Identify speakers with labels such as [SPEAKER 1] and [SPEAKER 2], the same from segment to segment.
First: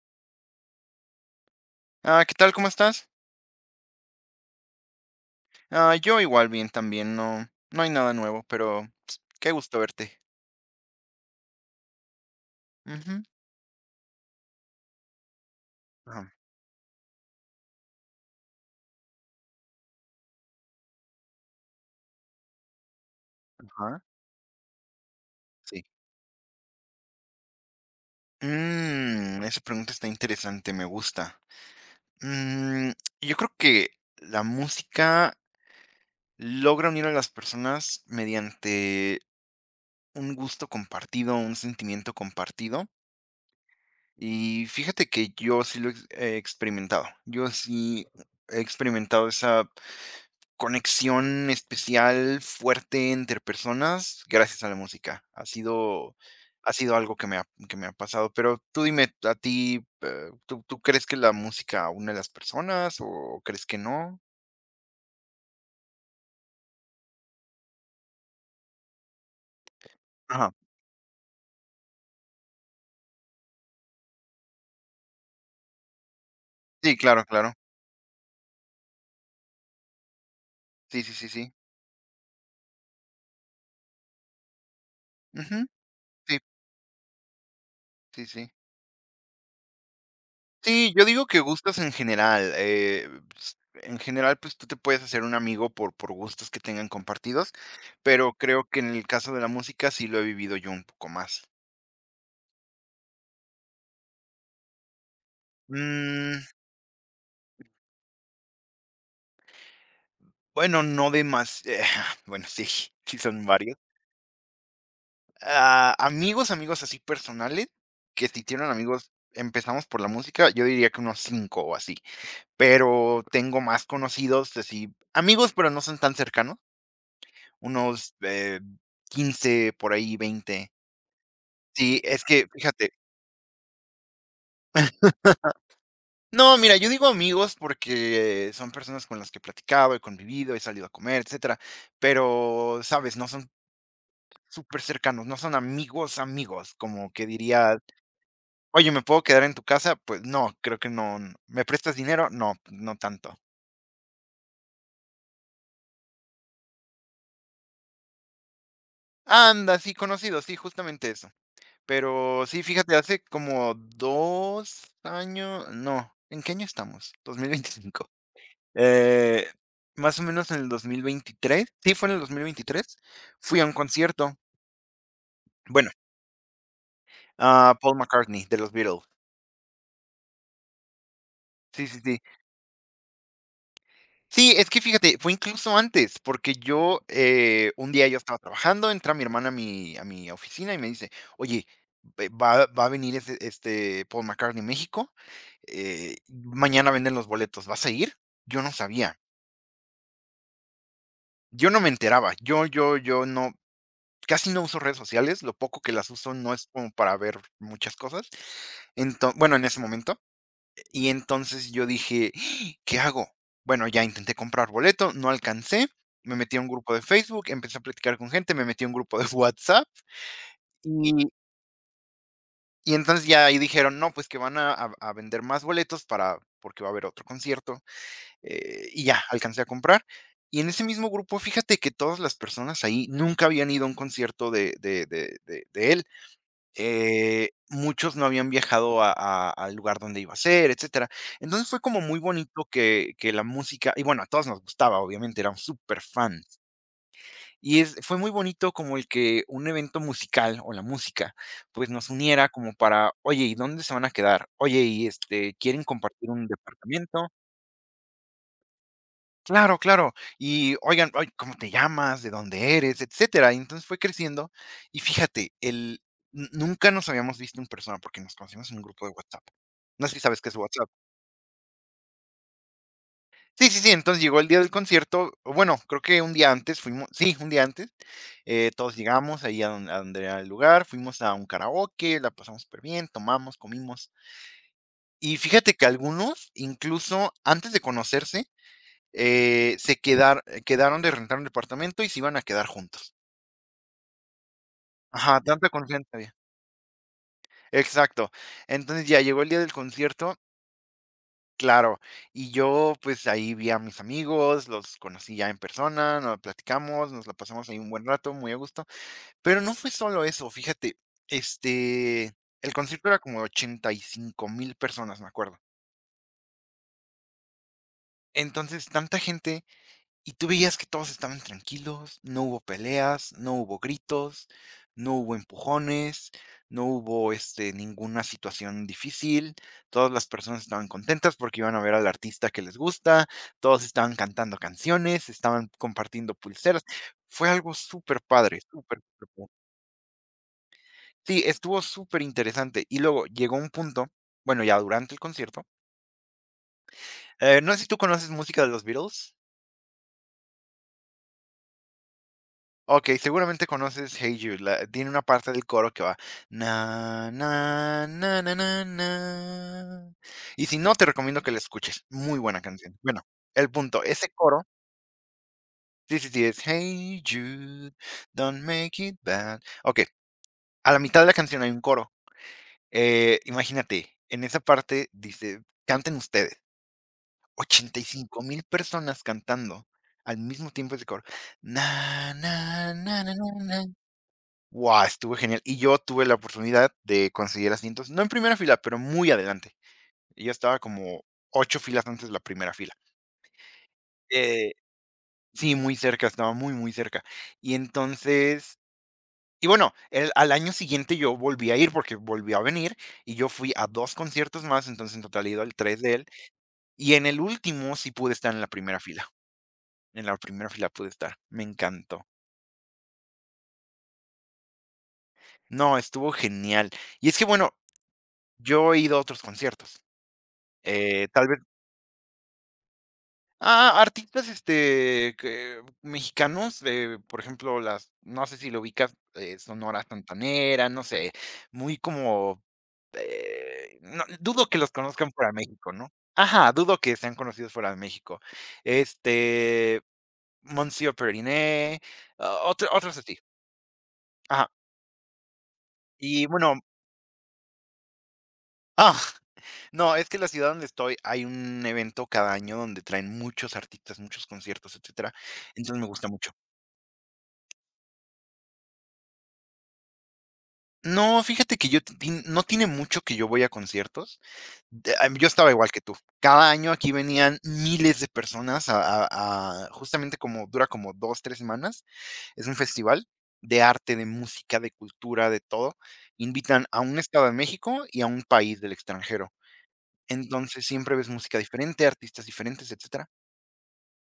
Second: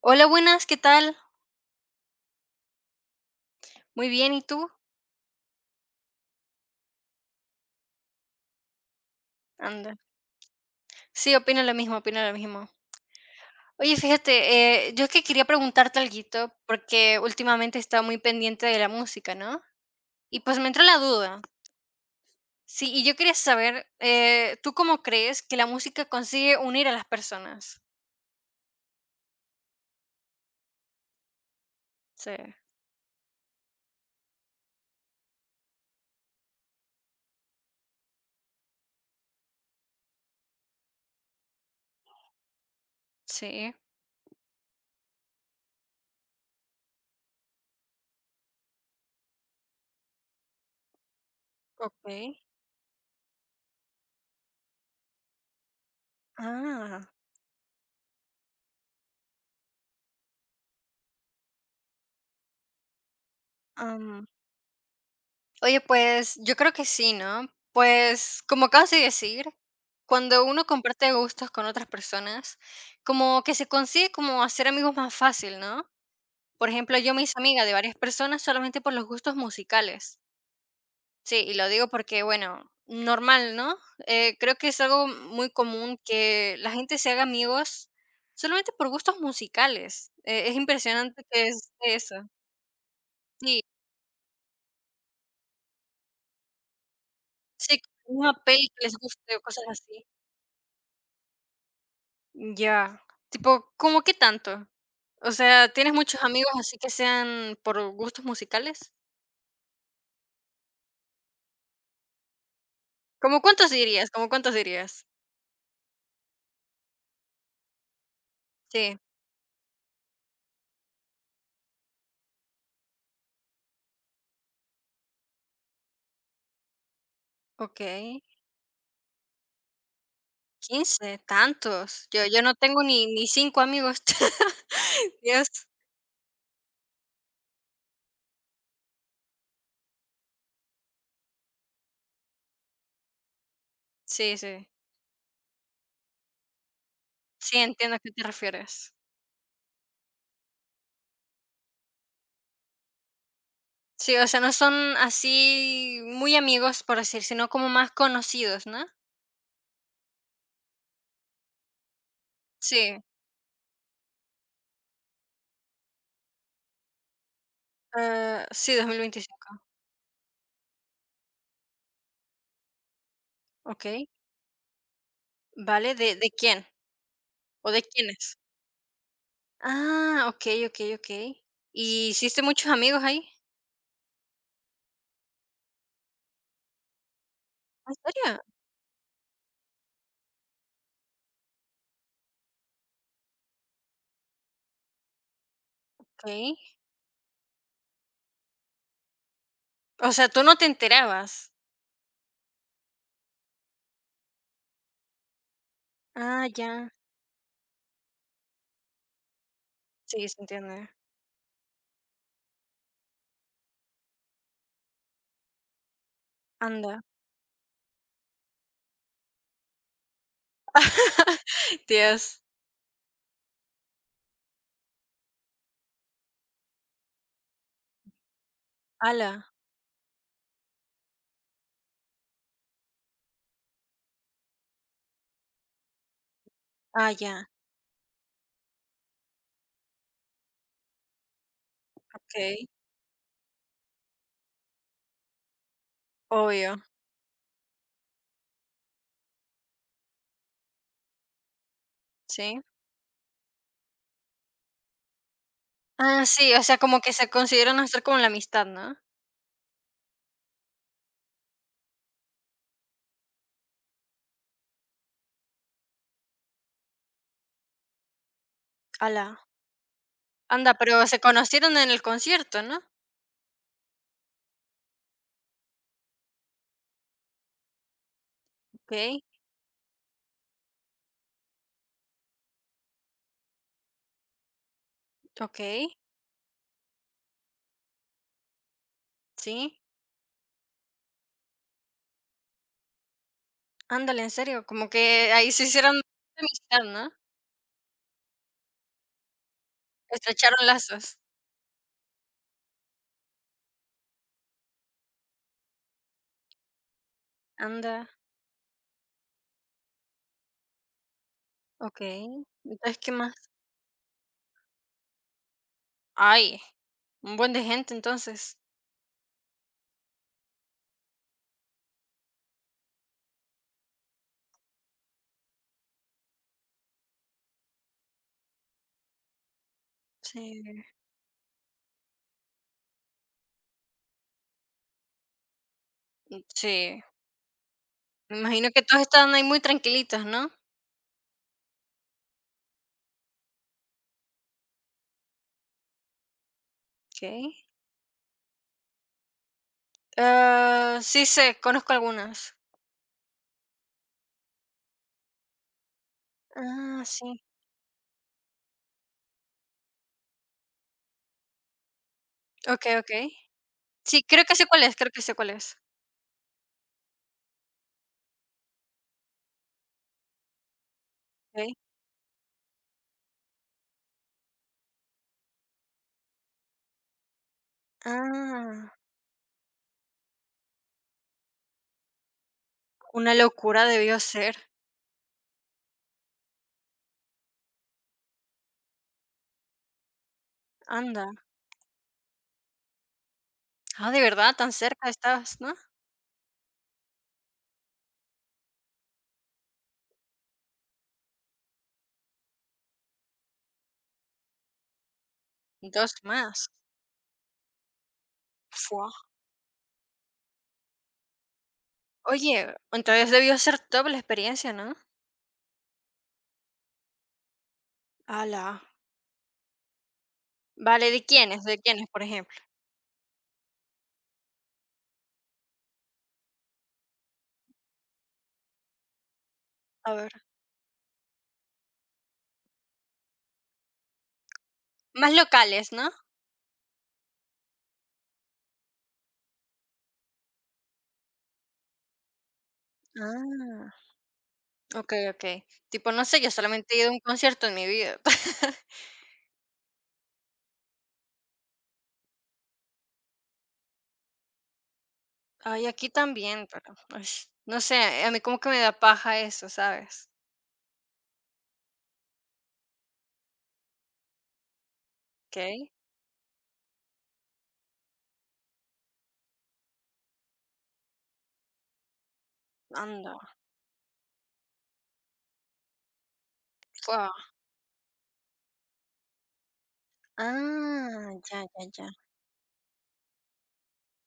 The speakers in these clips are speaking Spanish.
[SPEAKER 1] Hola, buenas, ¿qué tal?
[SPEAKER 2] ¿Qué tal? ¿Cómo estás?
[SPEAKER 1] Muy bien, ¿y tú?
[SPEAKER 2] Yo igual bien también, no, no hay nada nuevo, pero ps, qué gusto
[SPEAKER 1] Anda.
[SPEAKER 2] verte.
[SPEAKER 1] Sí, opino lo mismo, opino lo mismo.
[SPEAKER 2] Ujú.
[SPEAKER 1] Oye, fíjate, yo es que quería preguntarte
[SPEAKER 2] Ajá,
[SPEAKER 1] algo porque últimamente he estado muy pendiente de la música, ¿no? Y pues me entró la duda. Sí, y yo quería saber,
[SPEAKER 2] ajá,
[SPEAKER 1] ¿tú cómo crees que la
[SPEAKER 2] sí.
[SPEAKER 1] música consigue unir a las personas?
[SPEAKER 2] Esa pregunta está interesante, me gusta.
[SPEAKER 1] Sí.
[SPEAKER 2] Mm, yo creo que la música logra unir a las personas mediante un gusto compartido, un sentimiento compartido.
[SPEAKER 1] Sí,
[SPEAKER 2] Y fíjate que yo sí lo ex- he experimentado. Yo sí he experimentado esa conexión
[SPEAKER 1] ok.
[SPEAKER 2] especial, fuerte entre personas, gracias a la música. Ha sido algo que me ha pasado, pero tú dime, a ti, ¿tú crees que la música une a las personas o crees que no?
[SPEAKER 1] Ah, oye, pues, yo creo que sí, ¿no? Pues, como acabas de decir, cuando
[SPEAKER 2] Ajá.
[SPEAKER 1] uno comparte gustos con otras personas, como que se consigue como hacer amigos más fácil, ¿no? Por
[SPEAKER 2] Sí,
[SPEAKER 1] ejemplo, yo me
[SPEAKER 2] claro,
[SPEAKER 1] hice
[SPEAKER 2] claro.
[SPEAKER 1] amiga de varias personas solamente por los gustos musicales.
[SPEAKER 2] Sí, sí, sí,
[SPEAKER 1] Sí,
[SPEAKER 2] sí.
[SPEAKER 1] y lo digo porque, bueno, normal, ¿no? Creo que es algo muy
[SPEAKER 2] Ujú.
[SPEAKER 1] común
[SPEAKER 2] Sí,
[SPEAKER 1] que la gente se haga amigos
[SPEAKER 2] sí, sí.
[SPEAKER 1] solamente por gustos musicales. Es
[SPEAKER 2] Sí, yo
[SPEAKER 1] impresionante
[SPEAKER 2] digo que
[SPEAKER 1] que es
[SPEAKER 2] gustos en
[SPEAKER 1] eso.
[SPEAKER 2] general, s
[SPEAKER 1] Sí,
[SPEAKER 2] en general, pues, tú te puedes hacer un amigo por gustos que tengan compartidos,
[SPEAKER 1] sí,
[SPEAKER 2] pero
[SPEAKER 1] una
[SPEAKER 2] creo
[SPEAKER 1] peli
[SPEAKER 2] que
[SPEAKER 1] que
[SPEAKER 2] en
[SPEAKER 1] les
[SPEAKER 2] el caso
[SPEAKER 1] guste
[SPEAKER 2] de
[SPEAKER 1] o
[SPEAKER 2] la
[SPEAKER 1] cosas
[SPEAKER 2] música
[SPEAKER 1] así.
[SPEAKER 2] sí lo he vivido yo un poco más.
[SPEAKER 1] Ya, tipo, ¿cómo qué tanto? O sea, ¿tienes muchos
[SPEAKER 2] Mm.
[SPEAKER 1] amigos así que sean por gustos musicales?
[SPEAKER 2] Bueno, no demas bueno, sí, sí
[SPEAKER 1] ¿Cómo
[SPEAKER 2] son
[SPEAKER 1] cuántos
[SPEAKER 2] varios.
[SPEAKER 1] dirías? ¿Cómo cuántos dirías?
[SPEAKER 2] Ah, amigos, amigos así personales, que si tienen
[SPEAKER 1] Sí,
[SPEAKER 2] amigos, empezamos por la música, yo diría que unos 5 o así, pero tengo más conocidos, así, amigos, pero no son tan cercanos, unos,
[SPEAKER 1] okey,
[SPEAKER 2] 15 por ahí, 20.
[SPEAKER 1] 15,
[SPEAKER 2] Sí,
[SPEAKER 1] tantos.
[SPEAKER 2] es
[SPEAKER 1] Yo
[SPEAKER 2] que
[SPEAKER 1] no tengo
[SPEAKER 2] fíjate
[SPEAKER 1] ni 5 amigos. Dios.
[SPEAKER 2] no, mira, yo digo amigos porque son personas con las que he platicado, he convivido, he salido a comer, etcétera, pero, ¿sabes? No son
[SPEAKER 1] Sí, sí.
[SPEAKER 2] súper cercanos, no son amigos, amigos, como que
[SPEAKER 1] Sí,
[SPEAKER 2] diría:
[SPEAKER 1] entiendo a qué te
[SPEAKER 2] "Oye,
[SPEAKER 1] refieres.
[SPEAKER 2] ¿me puedo quedar en tu casa?". Pues no, creo que no, n ¿me prestas dinero? No, no tanto.
[SPEAKER 1] Sí, o sea, no son así muy amigos, por decir, sino como más conocidos, ¿no?
[SPEAKER 2] Anda, sí, conocidos, sí, justamente eso. Pero sí, fíjate,
[SPEAKER 1] Sí,
[SPEAKER 2] hace como 2 años no, ¿en qué año estamos? 2025.
[SPEAKER 1] ah, sí, dos mil
[SPEAKER 2] Eh,
[SPEAKER 1] veinticinco.
[SPEAKER 2] Más o menos en el 2023, sí, fue en el 2023, fui a un
[SPEAKER 1] Okey,
[SPEAKER 2] concierto, bueno,
[SPEAKER 1] vale, ¿de quién o
[SPEAKER 2] a
[SPEAKER 1] de
[SPEAKER 2] Paul
[SPEAKER 1] quiénes?
[SPEAKER 2] McCartney de los Beatles.
[SPEAKER 1] Ah, okey, okey, okey.
[SPEAKER 2] Sí, sí,
[SPEAKER 1] ¿Y
[SPEAKER 2] sí.
[SPEAKER 1] hiciste muchos amigos ahí?
[SPEAKER 2] Sí, es que fíjate, fue incluso antes, porque yo, un
[SPEAKER 1] ¿En
[SPEAKER 2] día yo estaba
[SPEAKER 1] serio?
[SPEAKER 2] trabajando, entra mi hermana a mi oficina y me dice: "Oye, ve va va a venir ese este Paul McCartney en México,
[SPEAKER 1] Okey.
[SPEAKER 2] mañana venden los boletos, ¿vas a ir?". Yo no sabía,
[SPEAKER 1] O sea, tú no te enterabas.
[SPEAKER 2] yo no me enteraba, yo no casi no uso redes sociales, lo poco que las uso
[SPEAKER 1] Ah,
[SPEAKER 2] no es
[SPEAKER 1] ya.
[SPEAKER 2] como para ver muchas cosas, enton bueno, en ese momento.
[SPEAKER 1] Sí, se entiende.
[SPEAKER 2] Y entonces yo dije: "¿Qué hago?". Bueno, ya intenté comprar boleto, no alcancé, me metí a un grupo
[SPEAKER 1] Anda.
[SPEAKER 2] de Facebook, empecé a platicar con gente, me metí a un grupo de WhatsApp, y
[SPEAKER 1] Dios.
[SPEAKER 2] y entonces ya ahí dijeron: "No, pues que van a vender más boletos para porque va a haber otro concierto", y ya
[SPEAKER 1] Ala.
[SPEAKER 2] alcancé a comprar. Y en ese mismo grupo, fíjate que todas las personas ahí nunca habían ido a un concierto de él.
[SPEAKER 1] Ah, ya.
[SPEAKER 2] Muchos no habían viajado a al lugar donde iba a ser, etcétera. Entonces, fue como muy bonito
[SPEAKER 1] Okey.
[SPEAKER 2] que la música y bueno, a todos nos gustaba, obviamente, éramos súper fans.
[SPEAKER 1] Obvio.
[SPEAKER 2] Y es fue muy bonito como el que un evento musical, o la música, pues, nos uniera
[SPEAKER 1] Sí.
[SPEAKER 2] como para: "Oye, ¿y dónde se van a quedar? Oye, ¿y, este, quieren
[SPEAKER 1] Ah,
[SPEAKER 2] compartir un
[SPEAKER 1] sí, o sea, como que
[SPEAKER 2] departamento?".
[SPEAKER 1] se consideran hacer como la amistad, ¿no?
[SPEAKER 2] Claro, claro. Y: "Oigan, ay, ¿cómo te llamas? ¿De dónde eres?", etcétera. Y entonces fue creciendo. Y fíjate, el n nunca nos habíamos visto en persona porque nos conocimos en un grupo de
[SPEAKER 1] Ala.
[SPEAKER 2] WhatsApp. No sé si sabes qué es
[SPEAKER 1] Anda,
[SPEAKER 2] WhatsApp.
[SPEAKER 1] pero se conocieron en el concierto, ¿no?
[SPEAKER 2] Sí, sí, sí, entonces llegó el día del concierto, o bueno, creo que un día antes fuimos sí, un día antes, todos
[SPEAKER 1] Okey,
[SPEAKER 2] llegamos ahí a donde era el lugar, fuimos a un karaoke, la pasamos súper bien tomamos, comimos. Y fíjate que
[SPEAKER 1] okey.
[SPEAKER 2] algunos, incluso antes de conocerse,
[SPEAKER 1] Sí.
[SPEAKER 2] se quedar quedaron de rentar un departamento y se iban a quedar juntos.
[SPEAKER 1] Ándale, en serio, como que
[SPEAKER 2] Ajá,
[SPEAKER 1] ahí se
[SPEAKER 2] tanta
[SPEAKER 1] hicieron
[SPEAKER 2] confianza había.
[SPEAKER 1] amistad, ¿no?
[SPEAKER 2] Exacto. Entonces, ya llegó el día del concierto.
[SPEAKER 1] Estrecharon lazos.
[SPEAKER 2] Claro, y yo, pues, ahí vi a mis amigos, los conocí ya en persona, nos platicamos, nos la pasamos ahí un buen
[SPEAKER 1] Anda.
[SPEAKER 2] rato, muy a gusto, pero no fue solo eso, fíjate, este,
[SPEAKER 1] Okey.
[SPEAKER 2] el
[SPEAKER 1] Entonces,
[SPEAKER 2] concierto
[SPEAKER 1] ¿qué
[SPEAKER 2] era
[SPEAKER 1] más?
[SPEAKER 2] como 85.000 personas, me acuerdo.
[SPEAKER 1] Ay, un buen de gente entonces.
[SPEAKER 2] Entonces, tanta gente. Y tú veías que todos estaban tranquilos, no hubo peleas, no hubo gritos, no hubo empujones, no hubo, este, ninguna situación difícil. Todas las personas
[SPEAKER 1] Sí.
[SPEAKER 2] estaban contentas porque iban a ver al artista que les gusta, todos estaban cantando canciones, estaban compartiendo
[SPEAKER 1] Mm,
[SPEAKER 2] pulseras.
[SPEAKER 1] sí,
[SPEAKER 2] Fue algo
[SPEAKER 1] me
[SPEAKER 2] superpadre,
[SPEAKER 1] imagino que
[SPEAKER 2] súper,
[SPEAKER 1] todos
[SPEAKER 2] súper
[SPEAKER 1] están ahí
[SPEAKER 2] padre.
[SPEAKER 1] muy tranquilitos, ¿no?
[SPEAKER 2] Sí, estuvo súper interesante. Y luego llegó un punto, bueno, ya durante el concierto,
[SPEAKER 1] Okey.
[SPEAKER 2] no sé si tú conoces música de los Beatles.
[SPEAKER 1] Ah, sí sé, conozco algunas.
[SPEAKER 2] Okey, seguramente conoces Hey Jude, la tiene una parte del coro que va
[SPEAKER 1] Ah,
[SPEAKER 2] na,
[SPEAKER 1] sí.
[SPEAKER 2] na, na, na, na, na. Y si no, te recomiendo que la escuches, muy buena
[SPEAKER 1] Okey,
[SPEAKER 2] canción. Bueno,
[SPEAKER 1] okey.
[SPEAKER 2] el punto,
[SPEAKER 1] Sí,
[SPEAKER 2] ese
[SPEAKER 1] creo que
[SPEAKER 2] coro
[SPEAKER 1] sé cuál es, creo que sé cuál es.
[SPEAKER 2] sí, sí, sí, es Hey Jude, don't make it bad. Okey, a la mitad de la canción hay
[SPEAKER 1] Okey.
[SPEAKER 2] un coro, imagínate, en esa parte dice: "Canten ustedes", ochenta y cinco mil
[SPEAKER 1] Ah,
[SPEAKER 2] personas cantando al mismo tiempo ese coro. Na, na, na, na,
[SPEAKER 1] una
[SPEAKER 2] na, na.
[SPEAKER 1] locura debió ser.
[SPEAKER 2] Wow, estuvo genial. Y yo tuve la oportunidad de conseguir asientos, no en primera fila, pero muy adelante. Yo estaba como
[SPEAKER 1] Anda.
[SPEAKER 2] 8 filas antes de la primera fila.
[SPEAKER 1] Ah, de verdad,
[SPEAKER 2] Eh,
[SPEAKER 1] tan cerca estabas, ¿no?
[SPEAKER 2] sí, muy cerca, estaba muy, muy cerca. Y entonces y bueno, el al año siguiente yo volví a ir, porque volvió a venir, y yo fui a 2 conciertos más, entonces en total he ido al 3 de
[SPEAKER 1] Dos
[SPEAKER 2] él,
[SPEAKER 1] más.
[SPEAKER 2] y en el último sí pude estar en la primera
[SPEAKER 1] Fua.
[SPEAKER 2] fila. En la primera fila pude estar, me encantó.
[SPEAKER 1] Oye, entonces debió ser top la experiencia, ¿no?
[SPEAKER 2] No, estuvo genial. Y es que, bueno,
[SPEAKER 1] A la.
[SPEAKER 2] yo he ido a otros conciertos,
[SPEAKER 1] Vale, ¿de
[SPEAKER 2] tal vez.
[SPEAKER 1] quiénes? ¿De quiénes, por ejemplo?
[SPEAKER 2] Ah, artistas, este, que mexicanos, por ejemplo, las no sé si lo ubicas, Sonora
[SPEAKER 1] A ver.
[SPEAKER 2] Santanera, no sé, muy como, no, dudo que los conozcan
[SPEAKER 1] Más
[SPEAKER 2] fuera de México,
[SPEAKER 1] locales, ¿no?
[SPEAKER 2] ¿no? Ajá, dudo que sean conocidos fuera de México. Este, Monsieur Periné, ah, otros así.
[SPEAKER 1] Ah.
[SPEAKER 2] Ajá,
[SPEAKER 1] Okey, okey. Tipo, no sé,
[SPEAKER 2] y
[SPEAKER 1] yo
[SPEAKER 2] bueno
[SPEAKER 1] solamente he ido a un concierto en mi vida.
[SPEAKER 2] ah, no, es que la ciudad donde estoy hay un evento cada año donde traen muchos artistas, muchos conciertos, etcétera,
[SPEAKER 1] Ay,
[SPEAKER 2] entonces me
[SPEAKER 1] aquí
[SPEAKER 2] gusta mucho.
[SPEAKER 1] también, pero, pues, no sé, a mí como que me da paja eso, ¿sabes?
[SPEAKER 2] No, fíjate que yo tin no tiene mucho que yo voy a conciertos. De am Yo estaba igual
[SPEAKER 1] Okey,
[SPEAKER 2] que tú. Cada año aquí venían miles de personas a justamente como dura como 2 3 semanas. Es un festival
[SPEAKER 1] anda,
[SPEAKER 2] de arte, de música, de cultura, de todo. Invitan a un
[SPEAKER 1] fua.
[SPEAKER 2] estado de México y a un país del extranjero. Entonces, siempre ves
[SPEAKER 1] Ah,
[SPEAKER 2] música
[SPEAKER 1] ya, ya,
[SPEAKER 2] diferente,
[SPEAKER 1] ya.
[SPEAKER 2] artistas diferentes, etcétera.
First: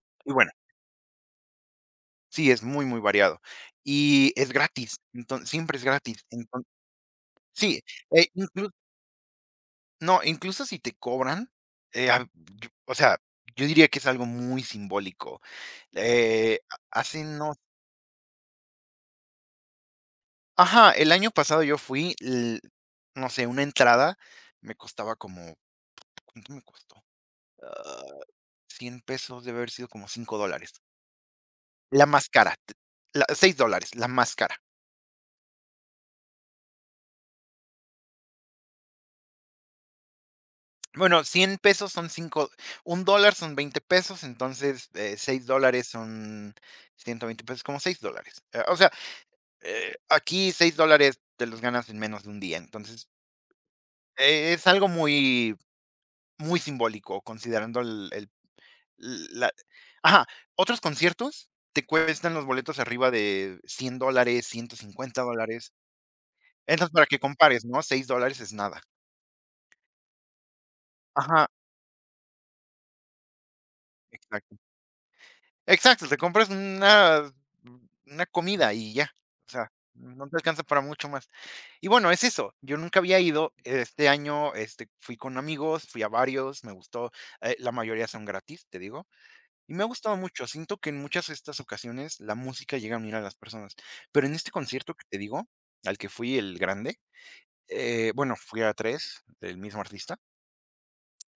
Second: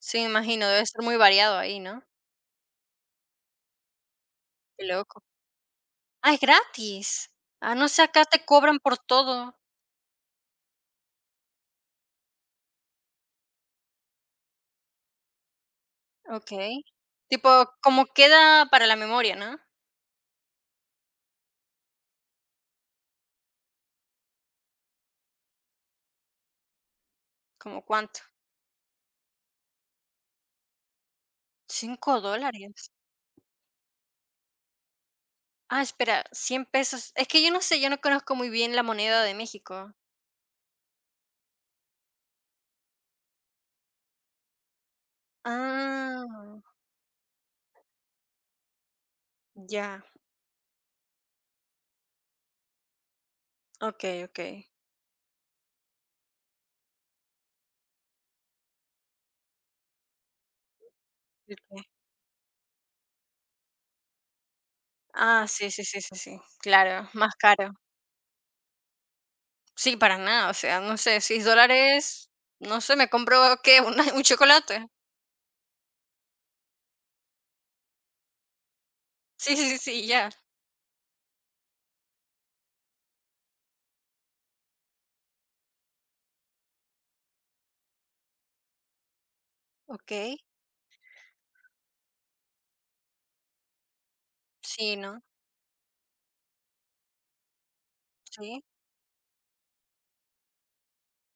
[SPEAKER 1] Sí, me
[SPEAKER 2] Y bueno,
[SPEAKER 1] imagino, debe ser muy variado ahí, ¿no?
[SPEAKER 2] sí, es muy, muy variado. Y es
[SPEAKER 1] Qué
[SPEAKER 2] gratis.
[SPEAKER 1] loco.
[SPEAKER 2] Entonces siempre es gratis.
[SPEAKER 1] Ah, es
[SPEAKER 2] Enton
[SPEAKER 1] gratis. Ah,
[SPEAKER 2] Sí,
[SPEAKER 1] no sé, acá
[SPEAKER 2] e
[SPEAKER 1] te
[SPEAKER 2] inclu
[SPEAKER 1] cobran por todo.
[SPEAKER 2] no, incluso si te cobran, a yo o sea, yo diría que es algo muy simbólico.
[SPEAKER 1] Okey.
[SPEAKER 2] Hace
[SPEAKER 1] Tipo,
[SPEAKER 2] no
[SPEAKER 1] como queda para la memoria, ¿no?
[SPEAKER 2] ajá, el año pasado yo fui, l no sé, una entrada me costaba como, ¿cuánto me costó?
[SPEAKER 1] ¿Cómo
[SPEAKER 2] Ah,
[SPEAKER 1] cuánto?
[SPEAKER 2] 100 pesos, debe haber sido como 5 dólares. La
[SPEAKER 1] Cinco
[SPEAKER 2] más cara, t
[SPEAKER 1] dólares.
[SPEAKER 2] la 6 dólares, la más cara.
[SPEAKER 1] Ah, espera, 100 pesos. Es que yo no sé, yo no conozco muy bien la moneda de México.
[SPEAKER 2] Bueno, 100 pesos son cinco, un dólar son 20 pesos, entonces, 6 dólares
[SPEAKER 1] Ah,
[SPEAKER 2] son 120 pesos, como 6 dólares. O sea,
[SPEAKER 1] ya.
[SPEAKER 2] aquí 6 dólares te los ganas en menos de un día. Entonces,
[SPEAKER 1] Okey,
[SPEAKER 2] es
[SPEAKER 1] okey.
[SPEAKER 2] algo muy, muy simbólico considerando el la ajá, otros conciertos
[SPEAKER 1] Okey.
[SPEAKER 2] te cuestan los boletos arriba de 100 dólares, ciento cincuenta
[SPEAKER 1] Ah, sí,
[SPEAKER 2] dólares.
[SPEAKER 1] sí, sí, sí, sí.
[SPEAKER 2] Entonces, para
[SPEAKER 1] Claro,
[SPEAKER 2] que
[SPEAKER 1] más
[SPEAKER 2] compares,
[SPEAKER 1] caro.
[SPEAKER 2] ¿no? 6 dólares es nada.
[SPEAKER 1] Sí, para nada, o sea, no sé, seis
[SPEAKER 2] Ajá,
[SPEAKER 1] dólares, no sé, me compro, ¿qué? Una un
[SPEAKER 2] exacto.
[SPEAKER 1] chocolate.
[SPEAKER 2] Exacto, te compras una comida y ya, o
[SPEAKER 1] Sí, sí,
[SPEAKER 2] sea,
[SPEAKER 1] sí, sí,
[SPEAKER 2] no
[SPEAKER 1] ya.
[SPEAKER 2] te alcanza para mucho más. Y bueno, es eso, yo nunca había ido, este año, este, fui con amigos, fui a varios, me gustó, la mayoría son gratis, te digo, y me ha gustado
[SPEAKER 1] Okey.
[SPEAKER 2] mucho, siento que en muchas de estas ocasiones la música llega a unir a las personas, pero en este concierto
[SPEAKER 1] Sí,
[SPEAKER 2] que te
[SPEAKER 1] ¿no?
[SPEAKER 2] digo, al que fui, el grande, bueno, fui
[SPEAKER 1] Sí.
[SPEAKER 2] a 3 del mismo artista,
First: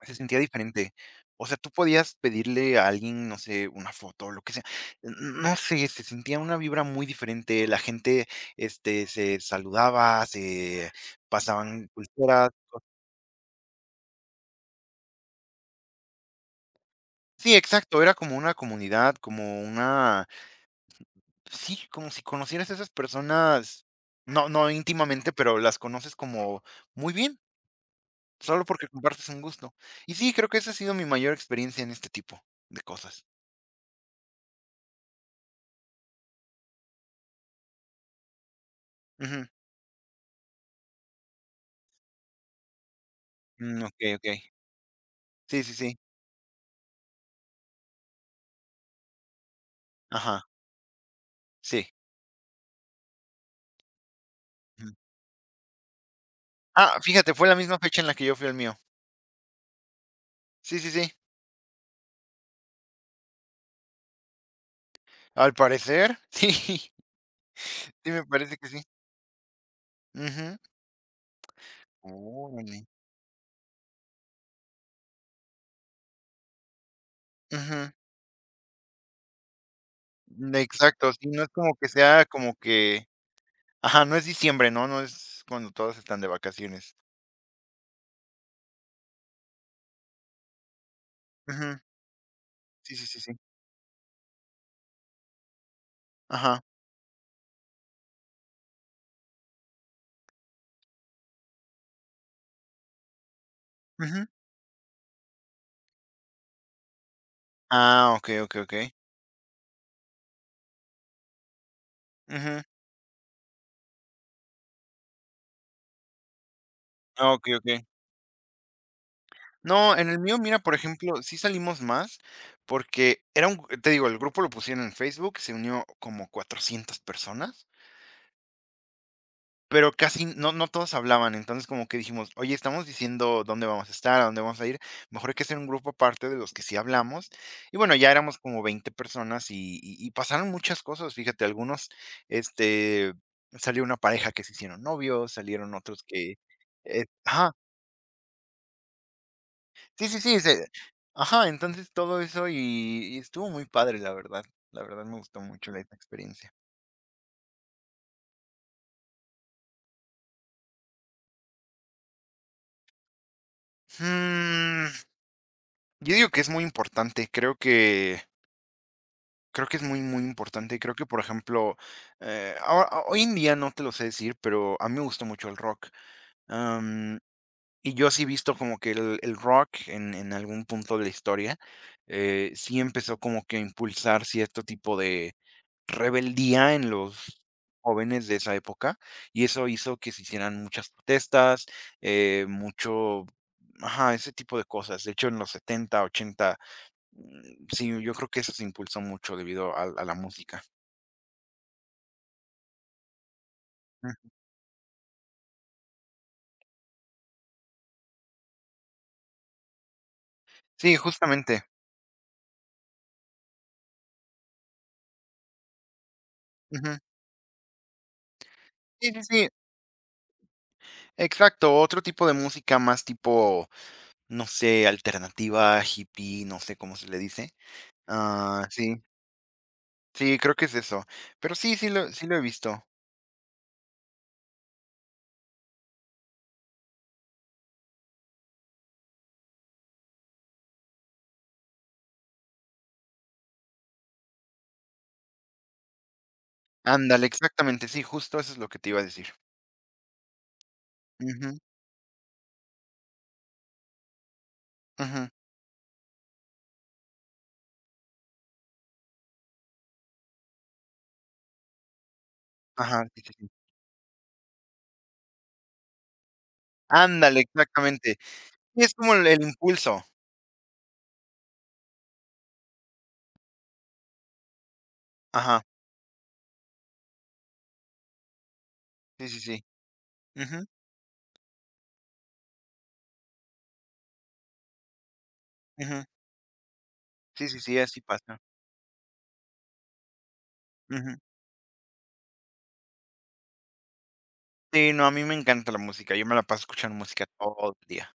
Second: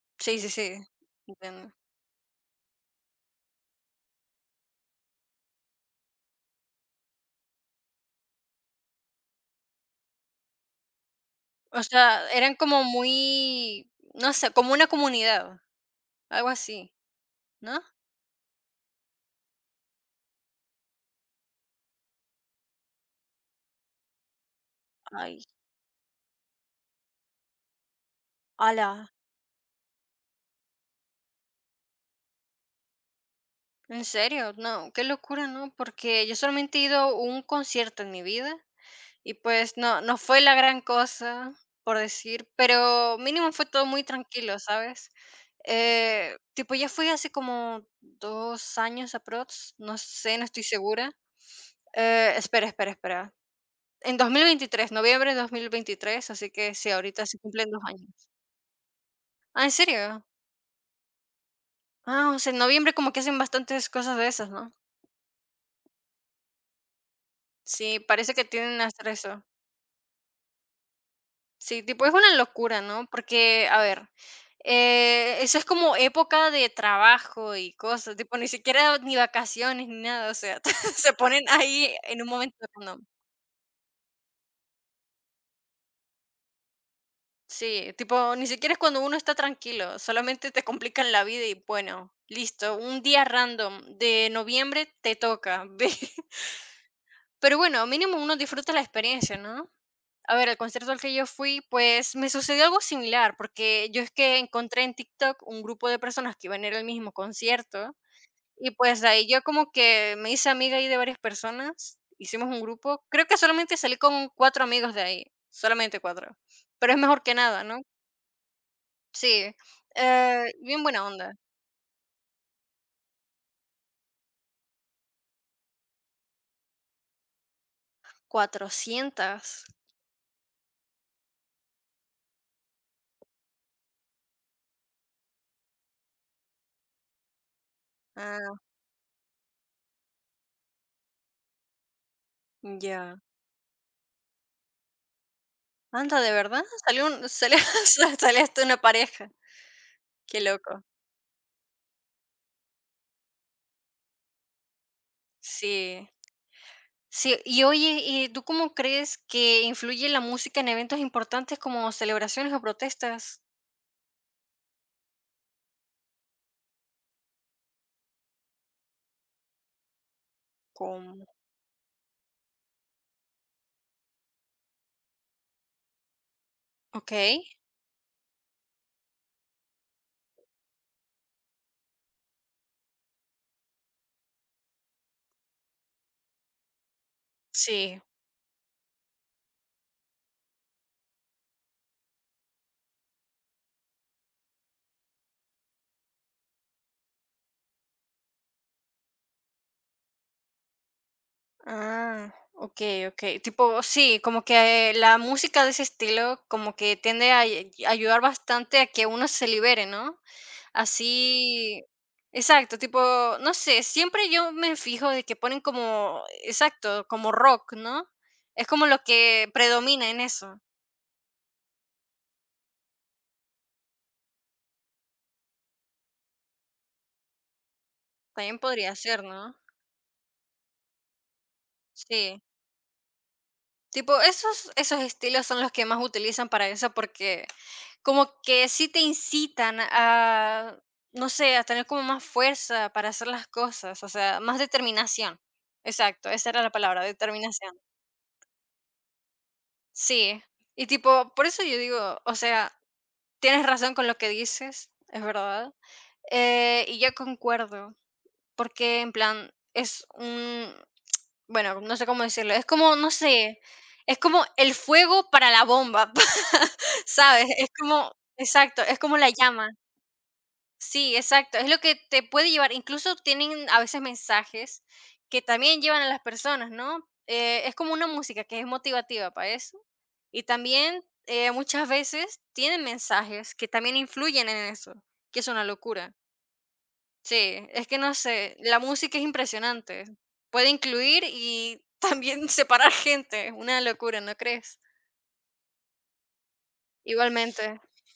[SPEAKER 2] se sentía
[SPEAKER 1] Sí, sí, sí.
[SPEAKER 2] diferente. O sea, tú
[SPEAKER 1] Entiendo.
[SPEAKER 2] podías pedirle a alguien, no sé, una foto o lo que sea. N No sé, se sentía una vibra muy diferente. La gente, este, se saludaba, se
[SPEAKER 1] O
[SPEAKER 2] pasaban
[SPEAKER 1] sea,
[SPEAKER 2] culturas.
[SPEAKER 1] eran como muy, no sé, como una comunidad, algo así,
[SPEAKER 2] Sí,
[SPEAKER 1] ¿no?
[SPEAKER 2] exacto, era como una comunidad, como una sí, como si conocieras a esas personas, no no íntimamente,
[SPEAKER 1] Ay,
[SPEAKER 2] pero las conoces como muy bien, solo porque
[SPEAKER 1] ¡hala!
[SPEAKER 2] compartes un gusto. Y sí, creo que esa ha sido mi mayor experiencia en este tipo de cosas.
[SPEAKER 1] ¿En serio? No, qué locura, ¿no? Porque yo solamente he ido a un concierto en mi vida y
[SPEAKER 2] Ujú.
[SPEAKER 1] pues no, no fue la gran cosa, por decir, pero mínimo fue
[SPEAKER 2] Mm,
[SPEAKER 1] todo muy
[SPEAKER 2] okey, okey.
[SPEAKER 1] tranquilo, ¿sabes?
[SPEAKER 2] Sí, sí, sí.
[SPEAKER 1] Tipo, ya fui hace como dos años aprox, no sé,
[SPEAKER 2] Ajá.
[SPEAKER 1] no estoy segura.
[SPEAKER 2] Sí.
[SPEAKER 1] Espera, espera, espera. En dos mil
[SPEAKER 2] Ujú.
[SPEAKER 1] veintitrés, noviembre de 2023, así que sí,
[SPEAKER 2] Ah,
[SPEAKER 1] ahorita
[SPEAKER 2] fíjate,
[SPEAKER 1] se
[SPEAKER 2] fue la
[SPEAKER 1] cumplen
[SPEAKER 2] misma
[SPEAKER 1] dos
[SPEAKER 2] fecha en
[SPEAKER 1] años.
[SPEAKER 2] la que yo fui al mío.
[SPEAKER 1] Ah, ¿en serio?
[SPEAKER 2] Sí, sí, sí.
[SPEAKER 1] Ah, o sea, en noviembre como que hacen bastantes cosas de esas, ¿no?
[SPEAKER 2] Al parecer, sí, sí
[SPEAKER 1] Sí,
[SPEAKER 2] me
[SPEAKER 1] parece que
[SPEAKER 2] parece que sí.
[SPEAKER 1] tienen hasta eso.
[SPEAKER 2] Ujú.
[SPEAKER 1] Sí, tipo, es una
[SPEAKER 2] Órale.
[SPEAKER 1] locura, ¿no? Porque, a ver, eso es como época de trabajo y
[SPEAKER 2] Ujú.
[SPEAKER 1] cosas, tipo, ni siquiera ni vacaciones ni nada, o
[SPEAKER 2] Mm,
[SPEAKER 1] sea,
[SPEAKER 2] exacto,
[SPEAKER 1] se
[SPEAKER 2] sí, no
[SPEAKER 1] ponen
[SPEAKER 2] es como que
[SPEAKER 1] ahí en
[SPEAKER 2] sea
[SPEAKER 1] un
[SPEAKER 2] como
[SPEAKER 1] momento random.
[SPEAKER 2] que ajá, no es diciembre, ¿no? No es cuando todos están de vacaciones.
[SPEAKER 1] Sí, tipo, ni siquiera es cuando uno está tranquilo, solamente te complican la vida y
[SPEAKER 2] Ujú.
[SPEAKER 1] bueno, listo,
[SPEAKER 2] Sí,
[SPEAKER 1] un
[SPEAKER 2] sí, sí,
[SPEAKER 1] día
[SPEAKER 2] sí.
[SPEAKER 1] random de noviembre te toca. ve.
[SPEAKER 2] Ajá.
[SPEAKER 1] Pero bueno, mínimo uno disfruta la experiencia, ¿no? A ver, el concierto al que yo fui, pues me sucedió algo similar, porque yo es
[SPEAKER 2] Ujú.
[SPEAKER 1] que encontré en TikTok un grupo de personas que iban a ir al mismo concierto
[SPEAKER 2] Ah, okey, okey,
[SPEAKER 1] y
[SPEAKER 2] okey.
[SPEAKER 1] pues de ahí yo como que me hice amiga ahí de varias personas, hicimos un
[SPEAKER 2] Ujú.
[SPEAKER 1] grupo, creo que solamente salí con cuatro amigos de ahí, solamente cuatro, pero es mejor
[SPEAKER 2] Ah,
[SPEAKER 1] que
[SPEAKER 2] okey,
[SPEAKER 1] nada, ¿no?
[SPEAKER 2] okey.
[SPEAKER 1] Sí,
[SPEAKER 2] No, en el mío, mira, por
[SPEAKER 1] bien buena
[SPEAKER 2] ejemplo,
[SPEAKER 1] onda.
[SPEAKER 2] sí salimos más, porque era un te digo, el grupo lo pusieron en Facebook, se unió como 400 personas.
[SPEAKER 1] 400.
[SPEAKER 2] Pero casi no no todos hablaban, entonces como que dijimos: "Oye, estamos diciendo dónde vamos a estar, a dónde vamos a ir, mejor hay que hacer un grupo aparte de los que sí hablamos". Y bueno, ya éramos
[SPEAKER 1] Ah,
[SPEAKER 2] como 20 personas y pasaron muchas cosas, fíjate, algunos, este,
[SPEAKER 1] ya.
[SPEAKER 2] salió una pareja que se hicieron novios, salieron otros
[SPEAKER 1] Anda, ¿de
[SPEAKER 2] que,
[SPEAKER 1] verdad? Salió,
[SPEAKER 2] ajá,
[SPEAKER 1] salió, salió hasta una pareja.
[SPEAKER 2] sí, sí, sí,
[SPEAKER 1] Qué
[SPEAKER 2] se
[SPEAKER 1] loco.
[SPEAKER 2] ajá, entonces todo eso y estuvo muy padre, la verdad me gustó mucho la
[SPEAKER 1] Sí.
[SPEAKER 2] experiencia.
[SPEAKER 1] Sí, y oye, ¿y tú cómo crees que influye la música en eventos importantes como celebraciones o protestas?
[SPEAKER 2] Mm, yo digo que es muy importante, creo que es muy, muy importante. Creo que, por
[SPEAKER 1] Como,
[SPEAKER 2] ejemplo, hoy en día no te lo sé decir, pero a mí me gusta mucho el rock.
[SPEAKER 1] ok,
[SPEAKER 2] Am, y yo sí he visto como que el rock en algún punto de la historia, sí empezó como que a impulsar cierto tipo de rebeldía en los
[SPEAKER 1] sí.
[SPEAKER 2] jóvenes de esa época, y eso hizo que se hicieran muchas protestas, mucho ajá, ese tipo de cosas. De hecho, en los 70 80 mm, sí, yo creo que eso se impulsó mucho debido al a la música.
[SPEAKER 1] Ah, ok, ok. Tipo, sí,
[SPEAKER 2] Ujú.
[SPEAKER 1] como que la música de ese estilo como que tiende a ayudar bastante a que uno se libere, ¿no?
[SPEAKER 2] Sí, justamente.
[SPEAKER 1] Así, exacto, tipo, no sé, siempre yo me fijo de que ponen como,
[SPEAKER 2] Ujú.
[SPEAKER 1] exacto, como rock, ¿no? Es como lo
[SPEAKER 2] Sí, sí, sí,
[SPEAKER 1] que predomina en eso.
[SPEAKER 2] exacto. Otro tipo de música más tipo, no sé, alternativa, hippie, no sé cómo se le dice.
[SPEAKER 1] También
[SPEAKER 2] Ah,
[SPEAKER 1] podría
[SPEAKER 2] sí,
[SPEAKER 1] ser, ¿no?
[SPEAKER 2] sí, creo que es eso. Pero sí, sí lo he
[SPEAKER 1] Sí.
[SPEAKER 2] visto.
[SPEAKER 1] Tipo, esos, esos estilos son los que más utilizan para eso porque como que sí te incitan a, no sé, a tener como más fuerza para hacer las cosas, o sea, más determinación. Exacto, esa era la palabra,
[SPEAKER 2] Ándale,
[SPEAKER 1] determinación.
[SPEAKER 2] exactamente, sí, justo eso es lo que te iba a decir.
[SPEAKER 1] Sí. Y tipo, por
[SPEAKER 2] Ujú,
[SPEAKER 1] eso yo digo, o sea, tienes razón con lo que dices, es
[SPEAKER 2] ujú.
[SPEAKER 1] verdad. Y yo concuerdo, porque en plan es un bueno, no sé cómo decirlo, es como,
[SPEAKER 2] Ajá,
[SPEAKER 1] no
[SPEAKER 2] sí, sí, sí.
[SPEAKER 1] sé, es como el fuego para la bomba,
[SPEAKER 2] Ándale,
[SPEAKER 1] ¿sabes? Es como
[SPEAKER 2] exactamente.
[SPEAKER 1] exacto,
[SPEAKER 2] Sí, es
[SPEAKER 1] es
[SPEAKER 2] como
[SPEAKER 1] como
[SPEAKER 2] el
[SPEAKER 1] la
[SPEAKER 2] el
[SPEAKER 1] llama.
[SPEAKER 2] impulso.
[SPEAKER 1] Sí, exacto, es lo que te puede llevar, incluso tienen a veces mensajes que
[SPEAKER 2] Ajá,
[SPEAKER 1] también llevan a las personas, ¿no? Es como una música que es
[SPEAKER 2] sí,
[SPEAKER 1] motivativa
[SPEAKER 2] sí,
[SPEAKER 1] para
[SPEAKER 2] sí.
[SPEAKER 1] eso. Y
[SPEAKER 2] Ujú,
[SPEAKER 1] también muchas veces tienen mensajes que también influyen en eso, que es una
[SPEAKER 2] ujú.
[SPEAKER 1] locura.
[SPEAKER 2] Sí, sí,
[SPEAKER 1] Sí,
[SPEAKER 2] sí,
[SPEAKER 1] es que
[SPEAKER 2] así
[SPEAKER 1] no
[SPEAKER 2] pasa.
[SPEAKER 1] sé, la música es impresionante. Puede
[SPEAKER 2] Ujú.
[SPEAKER 1] incluir y también separar gente, es una locura, ¿no crees?
[SPEAKER 2] Sí, no, a mí me encanta la música. Yo me la paso escuchando música todo
[SPEAKER 1] Igualmente,
[SPEAKER 2] el día.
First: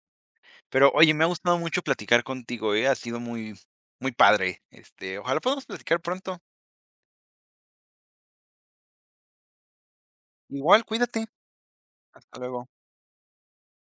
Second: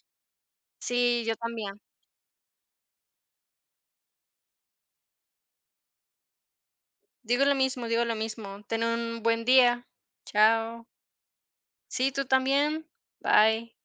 [SPEAKER 2] Pero oye, me
[SPEAKER 1] sí,
[SPEAKER 2] ha
[SPEAKER 1] yo
[SPEAKER 2] gustado
[SPEAKER 1] también.
[SPEAKER 2] mucho platicar contigo, ¿eh? Ha sido muy, muy padre. Este, ojalá podamos platicar pronto.
[SPEAKER 1] Digo lo mismo, digo lo mismo. Ten un buen día.
[SPEAKER 2] Igual,
[SPEAKER 1] Chao.
[SPEAKER 2] cuídate.
[SPEAKER 1] Sí, tú
[SPEAKER 2] Hasta luego.
[SPEAKER 1] también. Bye.